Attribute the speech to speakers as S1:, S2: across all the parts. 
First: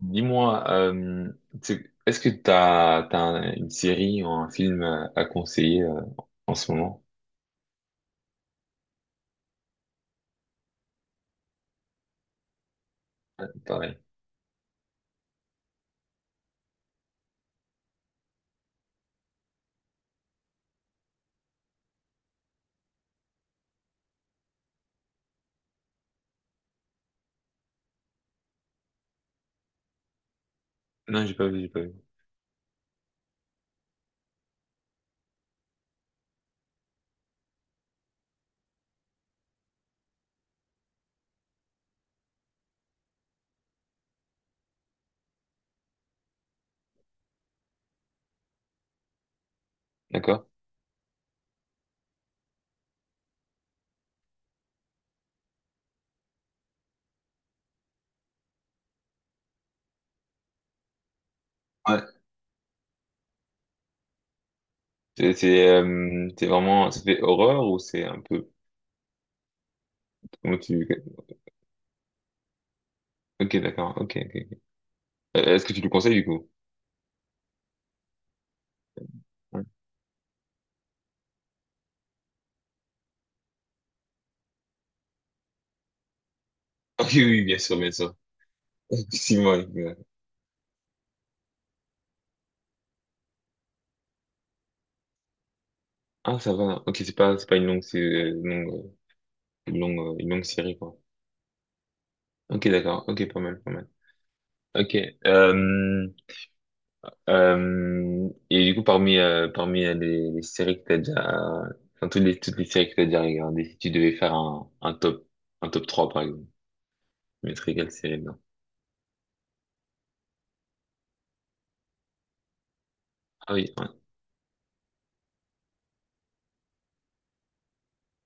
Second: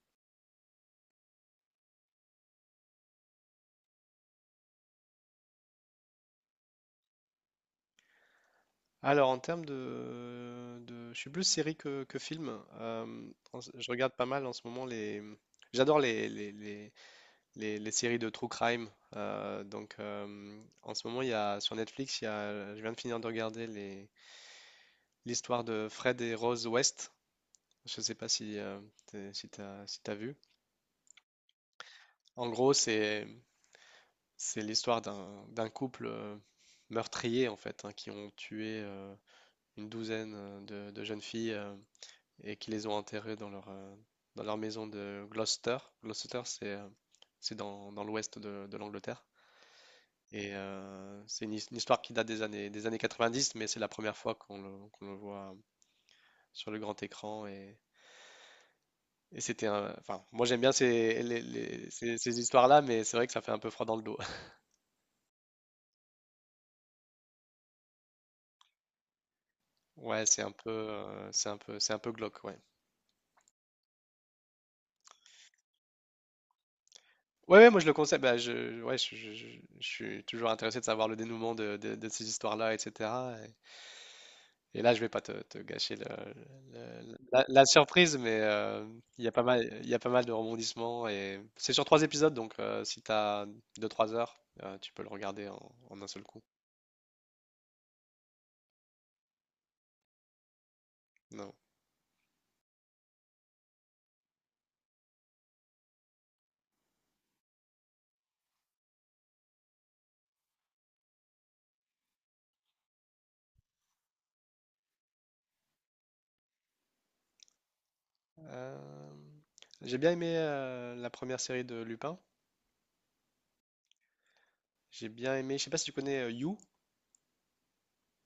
S1: Dis-moi, est-ce que t'as une série ou un film à conseiller en ce moment?
S2: Alors, en termes je suis plus série que film. Euh,
S1: Ouais,
S2: je
S1: pareil.
S2: regarde pas mal en ce moment les. J'adore les séries de true crime. Donc, en ce moment, sur Netflix, je viens de finir de regarder l'histoire de Fred et Rose West. Je sais pas si, si t'as vu.
S1: Non, j'ai pas vu, j'ai pas vu.
S2: En gros, c'est l'histoire d'un couple meurtrier, en fait, hein, qui ont tué une douzaine de, jeunes filles, et qui les ont enterrés dans leur maison de Gloucester. Gloucester, c'est dans l'ouest de l'Angleterre.
S1: D'accord.
S2: Et une histoire qui date des années 90, mais c'est la première fois qu'on le voit sur le grand écran. Enfin, moi j'aime bien ces, les-
S1: Ouais.
S2: ces, ces histoires-là, mais c'est vrai que ça fait un peu froid dans le dos.
S1: C'est vraiment, ça fait horreur ou c'est un peu,
S2: Ouais, c'est un
S1: comment
S2: peu,
S1: tu,
S2: c'est un peu, c'est un peu glauque, ouais.
S1: ok, d'accord, ok, ok. Ok. Est-ce que tu le conseilles du coup?
S2: Ouais, ouais, moi je le conseille. Bah, ouais, je, je- je-
S1: Ouais.
S2: je suis toujours intéressé de savoir le dénouement de ces histoires-là, etc. Et là, je vais pas te gâcher le-
S1: Ah
S2: le-
S1: oui, oui,
S2: la,
S1: bien
S2: la
S1: sûr, bien sûr.
S2: surprise, mais il y a pas
S1: Effectivement.
S2: mal, il y a pas mal de rebondissements et c'est sur trois épisodes, donc si tu as 2-3 heures, tu peux le regarder en un seul
S1: Ah,
S2: coup.
S1: ça va. Ok, c'est pas une longue, c'est une longue série quoi.
S2: Non.
S1: Ok, d'accord. Ok, pas mal, pas mal. Ok. Euh, et du coup, parmi les séries que t'as déjà, enfin, toutes les séries que t'as déjà regardées, si tu devais faire un top, un top, 3 par exemple, tu mettrais quelle série dedans?
S2: Euh, j'ai bien aimé la première série de Lupin.
S1: Ah oui, ouais.
S2: J'ai bien aimé. Je sais pas si tu connais You.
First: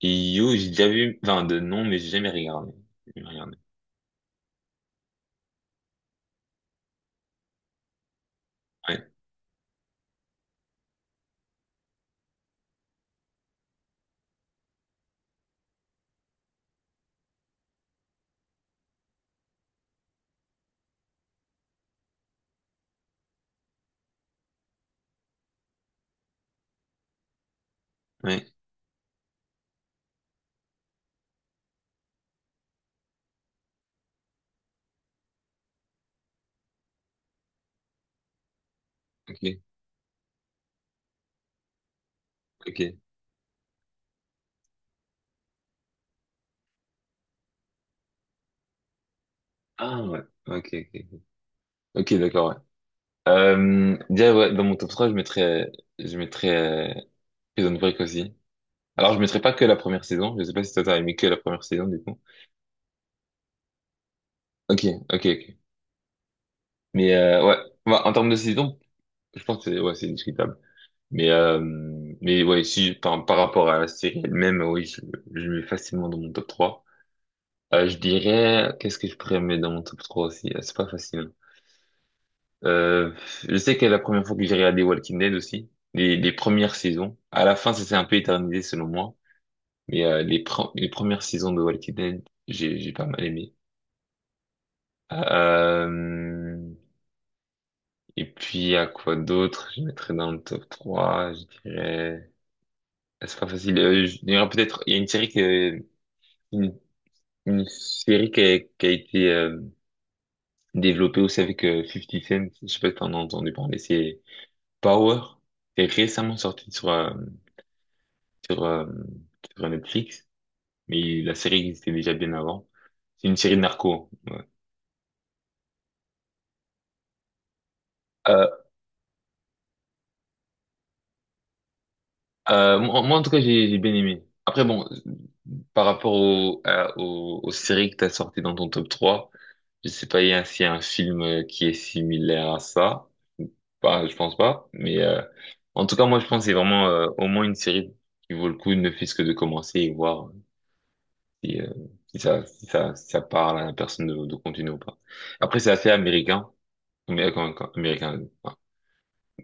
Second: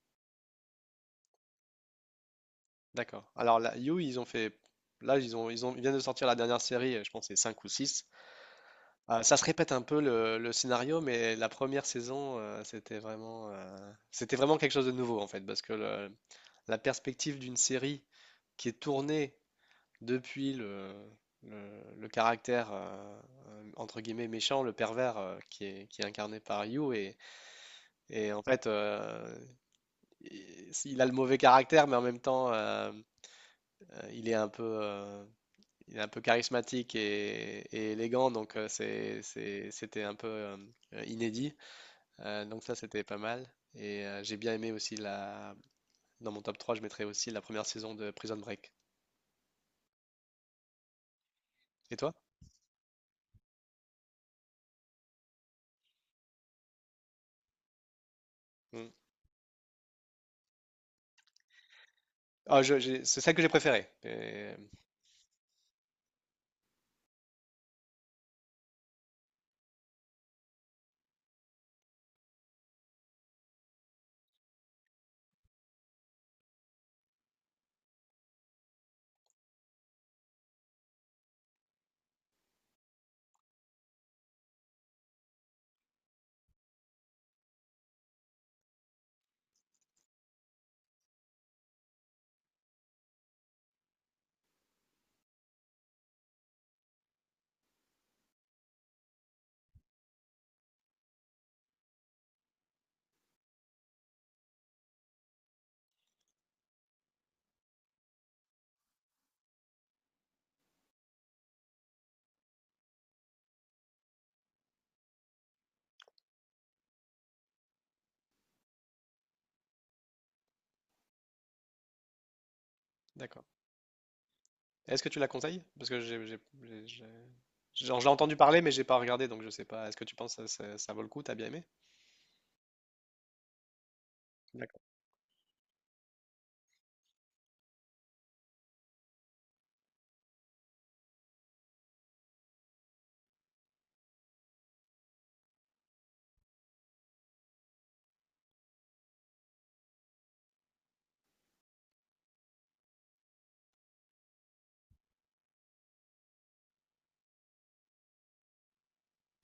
S1: Et You, j'ai déjà vu, enfin, de nom, mais j'ai jamais regardé. J'ai jamais
S2: D'accord.
S1: regardé.
S2: Alors là, You, ils ont fait. Là, ils viennent de sortir la dernière série. Je pense que c'est 5 ou six.
S1: Ouais,
S2: Ah, ça se répète un peu le scénario, mais la première saison, c'était vraiment quelque chose de nouveau en fait, parce que la perspective d'une série qui est tournée depuis le caractère entre guillemets méchant, le pervers qui est incarné par Yu, et en
S1: ouais,
S2: fait, il a le mauvais caractère, mais en même temps, il est un peu, il est un peu charismatique et élégant, donc c'est,
S1: ok,
S2: c'est- c'était un peu inédit. Donc ça,
S1: ok.
S2: c'était pas mal. Et j'ai bien aimé aussi la. Dans mon top 3 je mettrais aussi la première saison de Prison Break.
S1: Ah ouais, ok, ok.
S2: Et toi?
S1: Ok, d'accord, ouais. Déjà, ouais, dans mon top 3, je mettrais, euh, Prison Break aussi.
S2: Mm.
S1: Alors, je mettrais pas que la première saison, je sais pas si toi t'as aimé que la première saison, du coup.
S2: Ah, c'est celle que j'ai préférée.
S1: Ok, ok, ok. Mais ouais, bah, en termes de saison, je pense que c'est, ouais, c'est discutable. Mais euh, mais ouais, si par rapport à la série elle-même, oui, je mets facilement dans mon top trois. Je dirais, qu'est-ce que je pourrais mettre dans mon top 3 aussi? Ah, c'est pas facile, hein. Euh, je sais que la première fois que j'ai regardé Walking Dead aussi, les premières saisons, à la fin ça s'est un peu éternisé selon moi, mais les premières saisons de Walking Dead, j'ai pas mal aimé. Euh, Et puis, à quoi d'autre? Je mettrais dans le top trois, je dirais... Ah, c'est pas facile. Je dirais peut-être... Il y a une série qui... Une, une série qui a été développée aussi avec 50 Cent. Je sais pas si t'en as entendu parler. C'est Power. C'est récemment sorti sur, sur, euh, sur Netflix. Mais la série existait déjà bien avant. C'est une
S2: D'accord.
S1: série de narco.
S2: Est-ce que tu la conseilles? Parce que j'en entendu
S1: Euh,
S2: parler, mais j'ai pas regardé, donc je sais pas. Est-ce que tu penses que ça vaut le coup? T'as bien aimé?
S1: moi, en tout cas, j'ai bien aimé. Après,
S2: D'accord,
S1: bon, par rapport aux séries que t'as sorties dans ton top 3, je sais pas s'il y a un film qui est similaire à ça. Bah, je pense pas. Mais en tout cas, moi, je pense que c'est vraiment au moins une série qui vaut le coup, ne fût-ce que de commencer et voir si, si ça parle à la personne de continuer ou pas. Après, c'est assez américain. Mais américain, enfin,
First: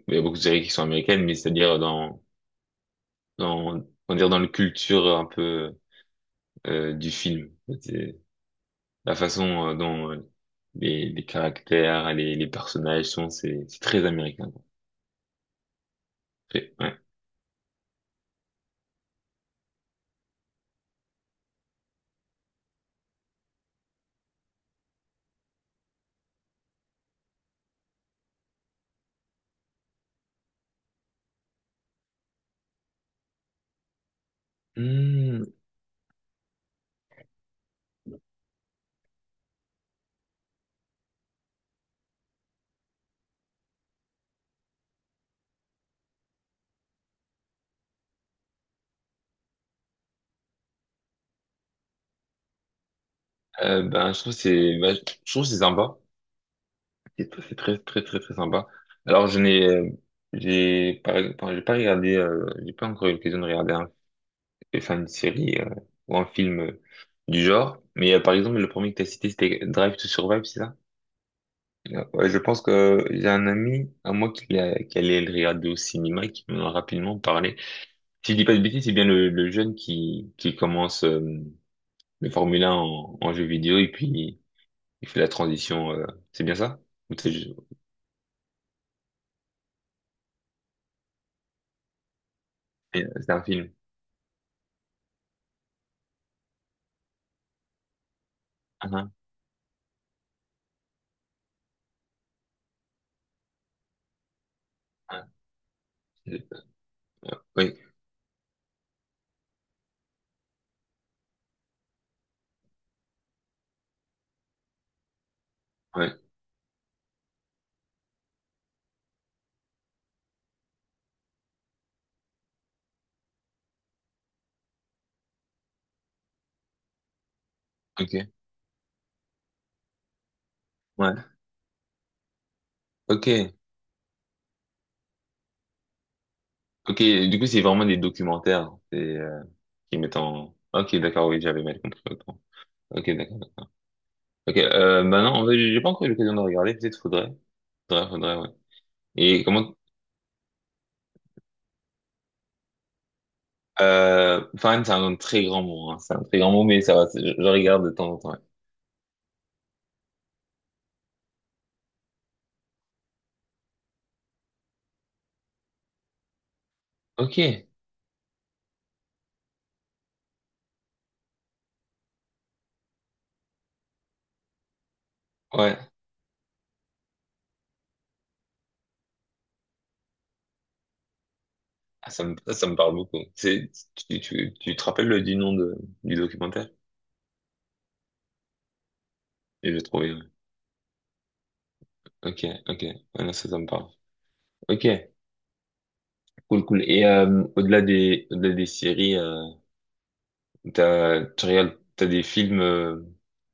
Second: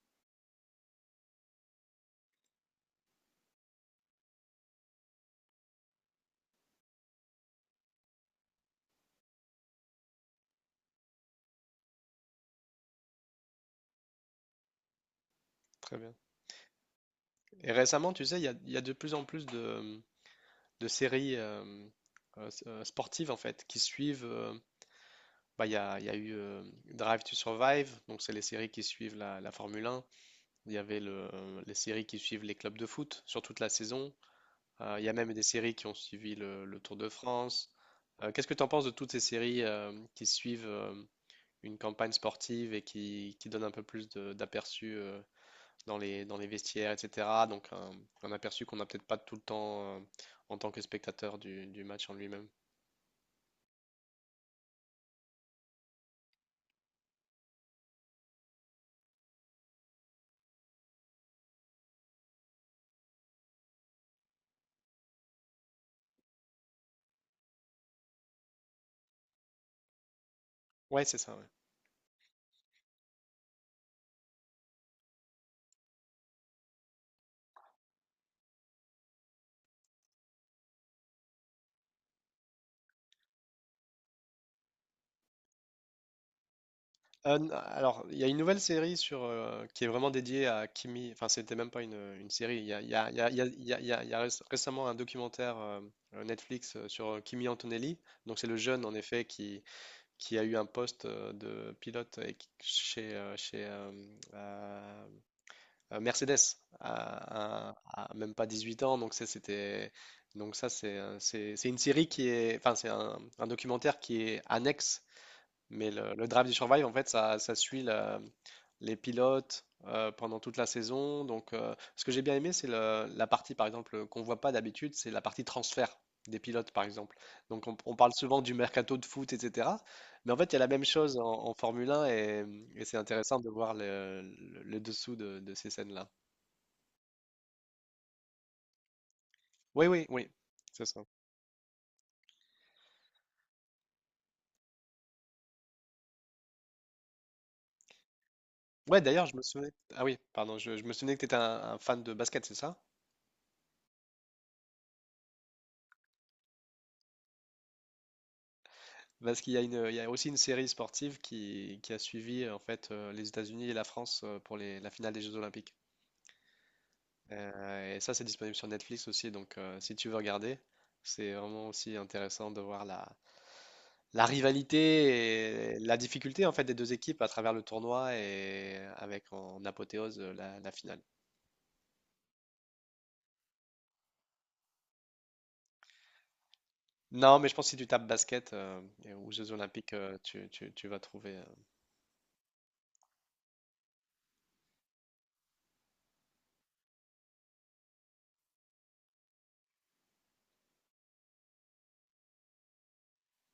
S1: il y a beaucoup de séries qui sont américaines, mais c'est-à-dire on va dire dans la culture un peu du film. La façon dont les caractères, les personnages sont, c'est très américain, quoi.
S2: très bien.
S1: Ouais.
S2: Et récemment, tu sais, il y a de plus en plus de séries sportives en fait qui suivent. Bah, il y a eu Drive to Survive, donc c'est les séries qui suivent la Formule 1. Il y avait les séries qui suivent les clubs de foot sur toute la saison. Il y a même des
S1: Hmm,
S2: séries qui ont suivi le Tour de France. Qu'est-ce que tu en penses de toutes ces séries qui suivent une campagne sportive et qui donnent un peu plus d'aperçu dans les vestiaires, etc. Donc un aperçu qu'on n'a peut-être pas tout le temps en tant que spectateur du match en lui-même.
S1: je trouve que c'est sympa. C'est très très très très sympa. Alors je n'ai j'ai pas, enfin, j'ai pas encore eu l'occasion de regarder une série ou un film du genre. Mais par exemple le premier que t'as cité c'était Drive to Survive, c'est ça?
S2: Ouais, c'est ça. Ouais.
S1: Ouais, je pense que j'ai un ami à moi qui allait le regarder au cinéma et qui m'en a rapidement parlé. Si je dis pas de bêtises, c'est bien le jeune qui commence le Formule 1 en jeu vidéo et puis il fait la transition. C'est bien ça? Ou
S2: Alors, il y a une nouvelle série qui est vraiment dédiée à Kimi. Enfin, c'était même pas une série. Il y a, il y a- il y a-
S1: c'est
S2: il y
S1: un
S2: a-
S1: film.
S2: il y a- réc- récemment un documentaire Netflix sur Kimi Antonelli. Donc, c'est le jeune,
S1: Ah,
S2: en
S1: ah,
S2: effet, qui a eu un poste de pilote et chez euh,
S1: ah,
S2: Mercedes
S1: je-
S2: à,
S1: oui,
S2: à- à même pas 18 ans. Donc, ça, c'était. Donc ça, c'est une série qui est, enfin, c'est un documentaire qui est annexe. Mais
S1: ouais,
S2: le Drive to Survive, en fait, ça suit les pilotes pendant toute la saison. Donc, ce que j'ai bien aimé, c'est la partie, par exemple, qu'on voit pas d'habitude, c'est la partie transfert des pilotes, par exemple. Donc, on parle
S1: ok,
S2: souvent du mercato de foot, etc. Mais en fait, il y a la même chose en,
S1: ouais,
S2: en Formule 1 et c'est
S1: ok,
S2: intéressant de voir le dessous de ces scènes-là.
S1: ok. Du coup, c'est vraiment des documentaires,
S2: Oui,
S1: qui
S2: oui,
S1: mettent
S2: oui,
S1: en.
S2: c'est
S1: Ok,
S2: ça.
S1: d'accord, oui, j'avais mal compris, autant. Ok, d'accord. Ok, bah non, en fait, j'ai pas encore eu l'occasion de regarder. Peut-être faudrait, ouais.
S2: Ouais, d'ailleurs, je me
S1: Et
S2: souvenais.
S1: comment?
S2: Ah oui, pardon, je me souvenais que tu étais un fan de basket, c'est ça?
S1: Fan, c'est un très grand mot, hein, c'est un très grand mot, mais ça va. Je regarde de temps en temps, ouais.
S2: Parce qu'il y a il y a aussi une série sportive qui a suivi en fait les États-Unis et la France pour la finale des Jeux Olympiques.
S1: Ok, ouais.
S2: Et ça, c'est disponible sur Netflix aussi. Donc, si tu veux regarder, c'est vraiment aussi intéressant de voir la rivalité et la difficulté en fait des deux équipes à travers le tournoi et avec en apothéose la finale.
S1: Ah, ça me parle beaucoup. Tu te rappelles du nom du documentaire?
S2: Non, mais je pense que si tu tapes basket ou Jeux
S1: Je j'ai
S2: Olympiques,
S1: trouvé, ouais.
S2: tu vas trouver.
S1: Ok, ok. Voilà, ça me parle. Ok, cool, cool. Et au-delà des séries, t'as des films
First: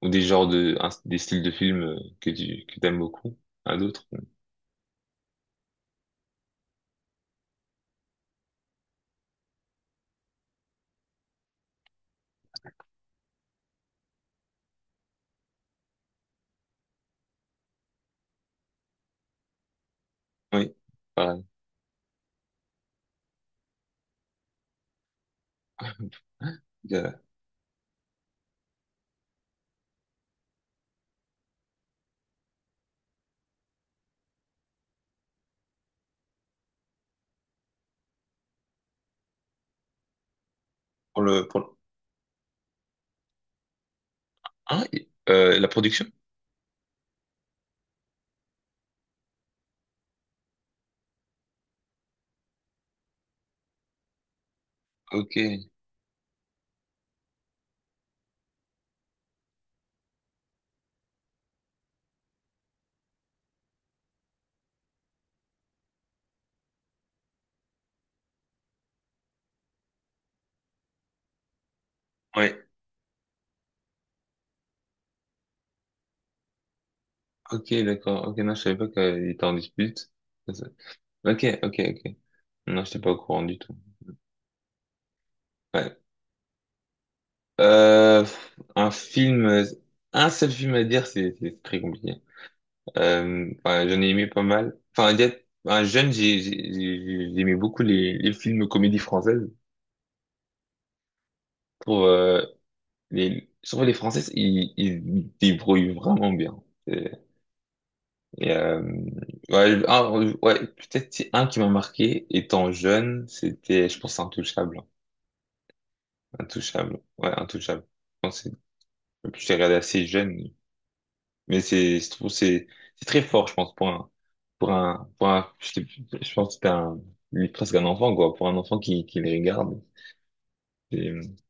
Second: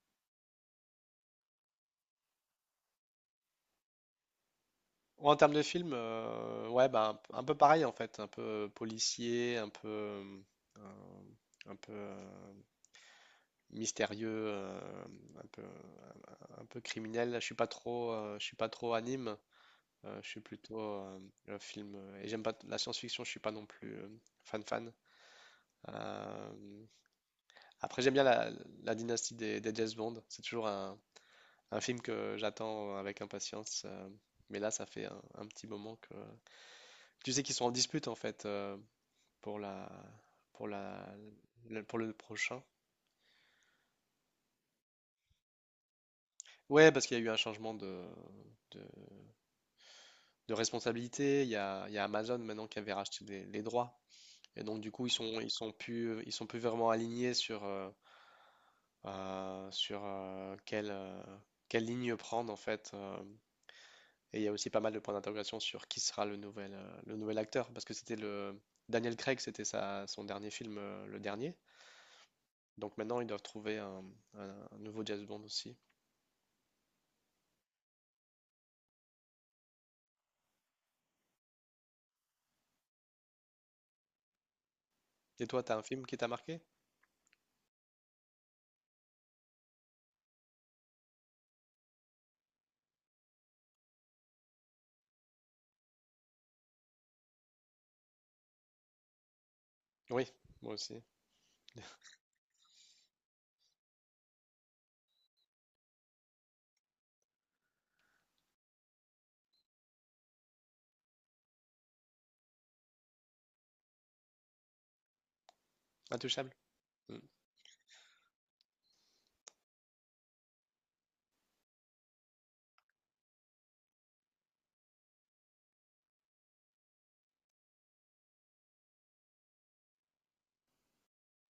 S1: ou des genres des styles de films que t'aimes beaucoup, à d'autres?
S2: Ouais, en termes de film, ouais, bah, un peu pareil en fait, un peu policier, euh, un peu mystérieux, un peu, un peu criminel. Je suis pas trop, je suis pas trop anime. Je suis
S1: Oui,
S2: plutôt
S1: pareil.
S2: film. Et j'aime pas la science-fiction. Je suis pas non plus fan fan. Euh,
S1: Euh,
S2: Après, j'aime bien la dynastie des James Bond. C'est toujours un film que j'attends avec impatience. Mais là, ça fait un petit moment que tu sais qu'ils sont en dispute en fait. Pour la pour la,
S1: Pour le...
S2: le- pour le prochain.
S1: Ah, la production?
S2: Ouais, parce qu'il y a eu un changement de, de responsabilité. Il y a Amazon maintenant qui avait racheté les droits. Et donc du coup, ils
S1: Ok,
S2: sont ils sont plus ils sont plus vraiment alignés sur quelle ligne prendre en fait. Et il y a aussi pas mal de points d'interrogation sur qui sera le nouvel acteur parce que c'était le Daniel Craig, c'était sa son dernier film, le dernier.
S1: ouais,
S2: Donc maintenant, ils doivent trouver un nouveau James Bond aussi.
S1: ok, d'accord. Ok, non, je savais pas qu'il était en dispute. Ok, ok, ok. Non, j'étais pas au courant du tout.
S2: Et toi, t'as un
S1: Ouais.
S2: film qui t'a marqué?
S1: Euh, un film, un seul film à dire, c'est très compliqué. Enfin, j'en ai aimé pas mal. Enfin, un jeune, j'aimais beaucoup les films comédie française.
S2: Oui, moi aussi.
S1: Pour surtout les Françaises, ils débrouillent vraiment bien. Et, et ouais, ouais, peut-être c'est un qui m'a marqué étant jeune, c'était, je pense, Intouchable.
S2: Intouchable.
S1: Intouchable.
S2: Mm.
S1: Ouais, Intouchable. Et puis, je l'ai regardé assez jeune. Mais je trouve, c'est très fort, je pense, pour un, pour un, je, je pense que c'était un, lui, presque un enfant, quoi, pour un enfant qui les regarde. Je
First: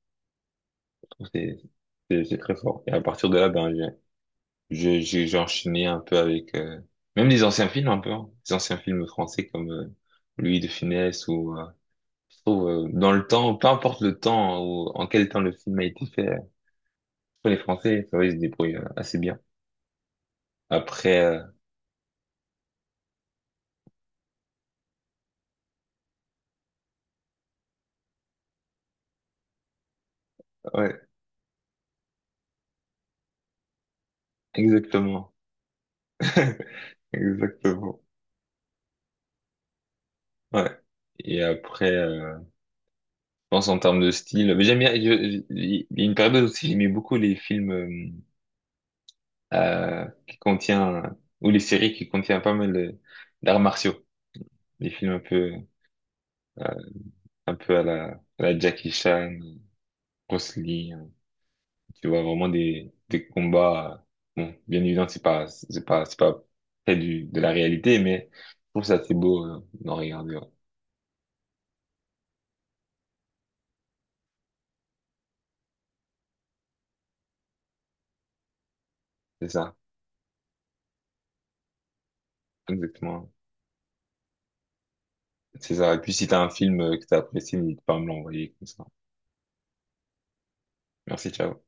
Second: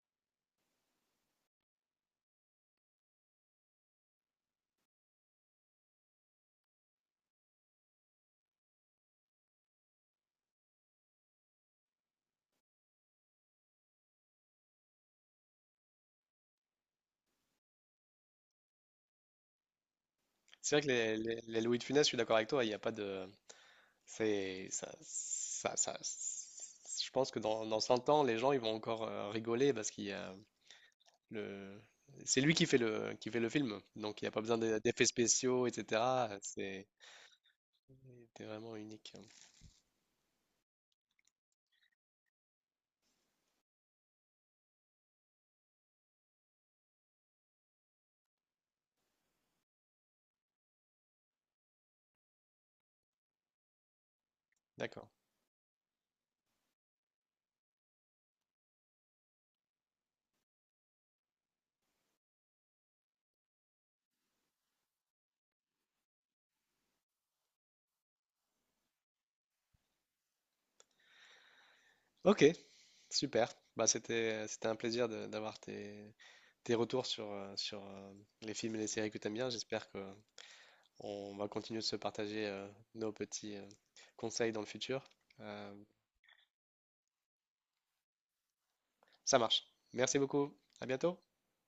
S1: trouve que c'est très fort. Et à partir de là, ben, j'ai enchaîné un peu avec, même les anciens films, un peu, hein. Les anciens films français comme, Louis de Funès ou, je trouve, dans le temps, peu importe le temps ou en quel temps le film a été fait, les Français, ça va, ils se débrouillent assez bien.
S2: C'est vrai que les,
S1: Après,
S2: les- les Louis de Funès, je suis d'accord avec toi, il n'y a pas de. C'est. Ça- Je pense que dans 100 ans, les gens ils vont encore rigoler parce qu'il y a
S1: ouais,
S2: le. C'est lui qui fait le film, donc il n'y a pas besoin d'effets
S1: exactement.
S2: spéciaux, etc. C'est
S1: Exactement.
S2: c'était vraiment unique.
S1: Ouais. Et après, je pense en termes de style, mais j'aime bien. Il y a une période aussi, j'aimais beaucoup les films qui contient ou les séries qui contiennent pas mal d'arts martiaux, des
S2: D'accord.
S1: films euh, un peu à la Jackie Chan, Bruce Lee, hein. Tu vois vraiment des combats. Bon, bien évidemment, c'est pas près du de la réalité, mais je trouve ça assez beau d'en regarder, ouais.
S2: Ok, super. Bah, c'était un plaisir d'avoir tes retours sur les films et les séries que tu aimes bien.
S1: C'est ça,
S2: J'espère que on va continuer de se partager nos
S1: exactement.
S2: petits conseils dans le futur. Euh,
S1: C'est ça. Et puis si t'as un film que t'as apprécié, n'hésite pas à me l'envoyer comme ça.
S2: Ça marche. Merci beaucoup. À bientôt.
S1: Merci, ciao.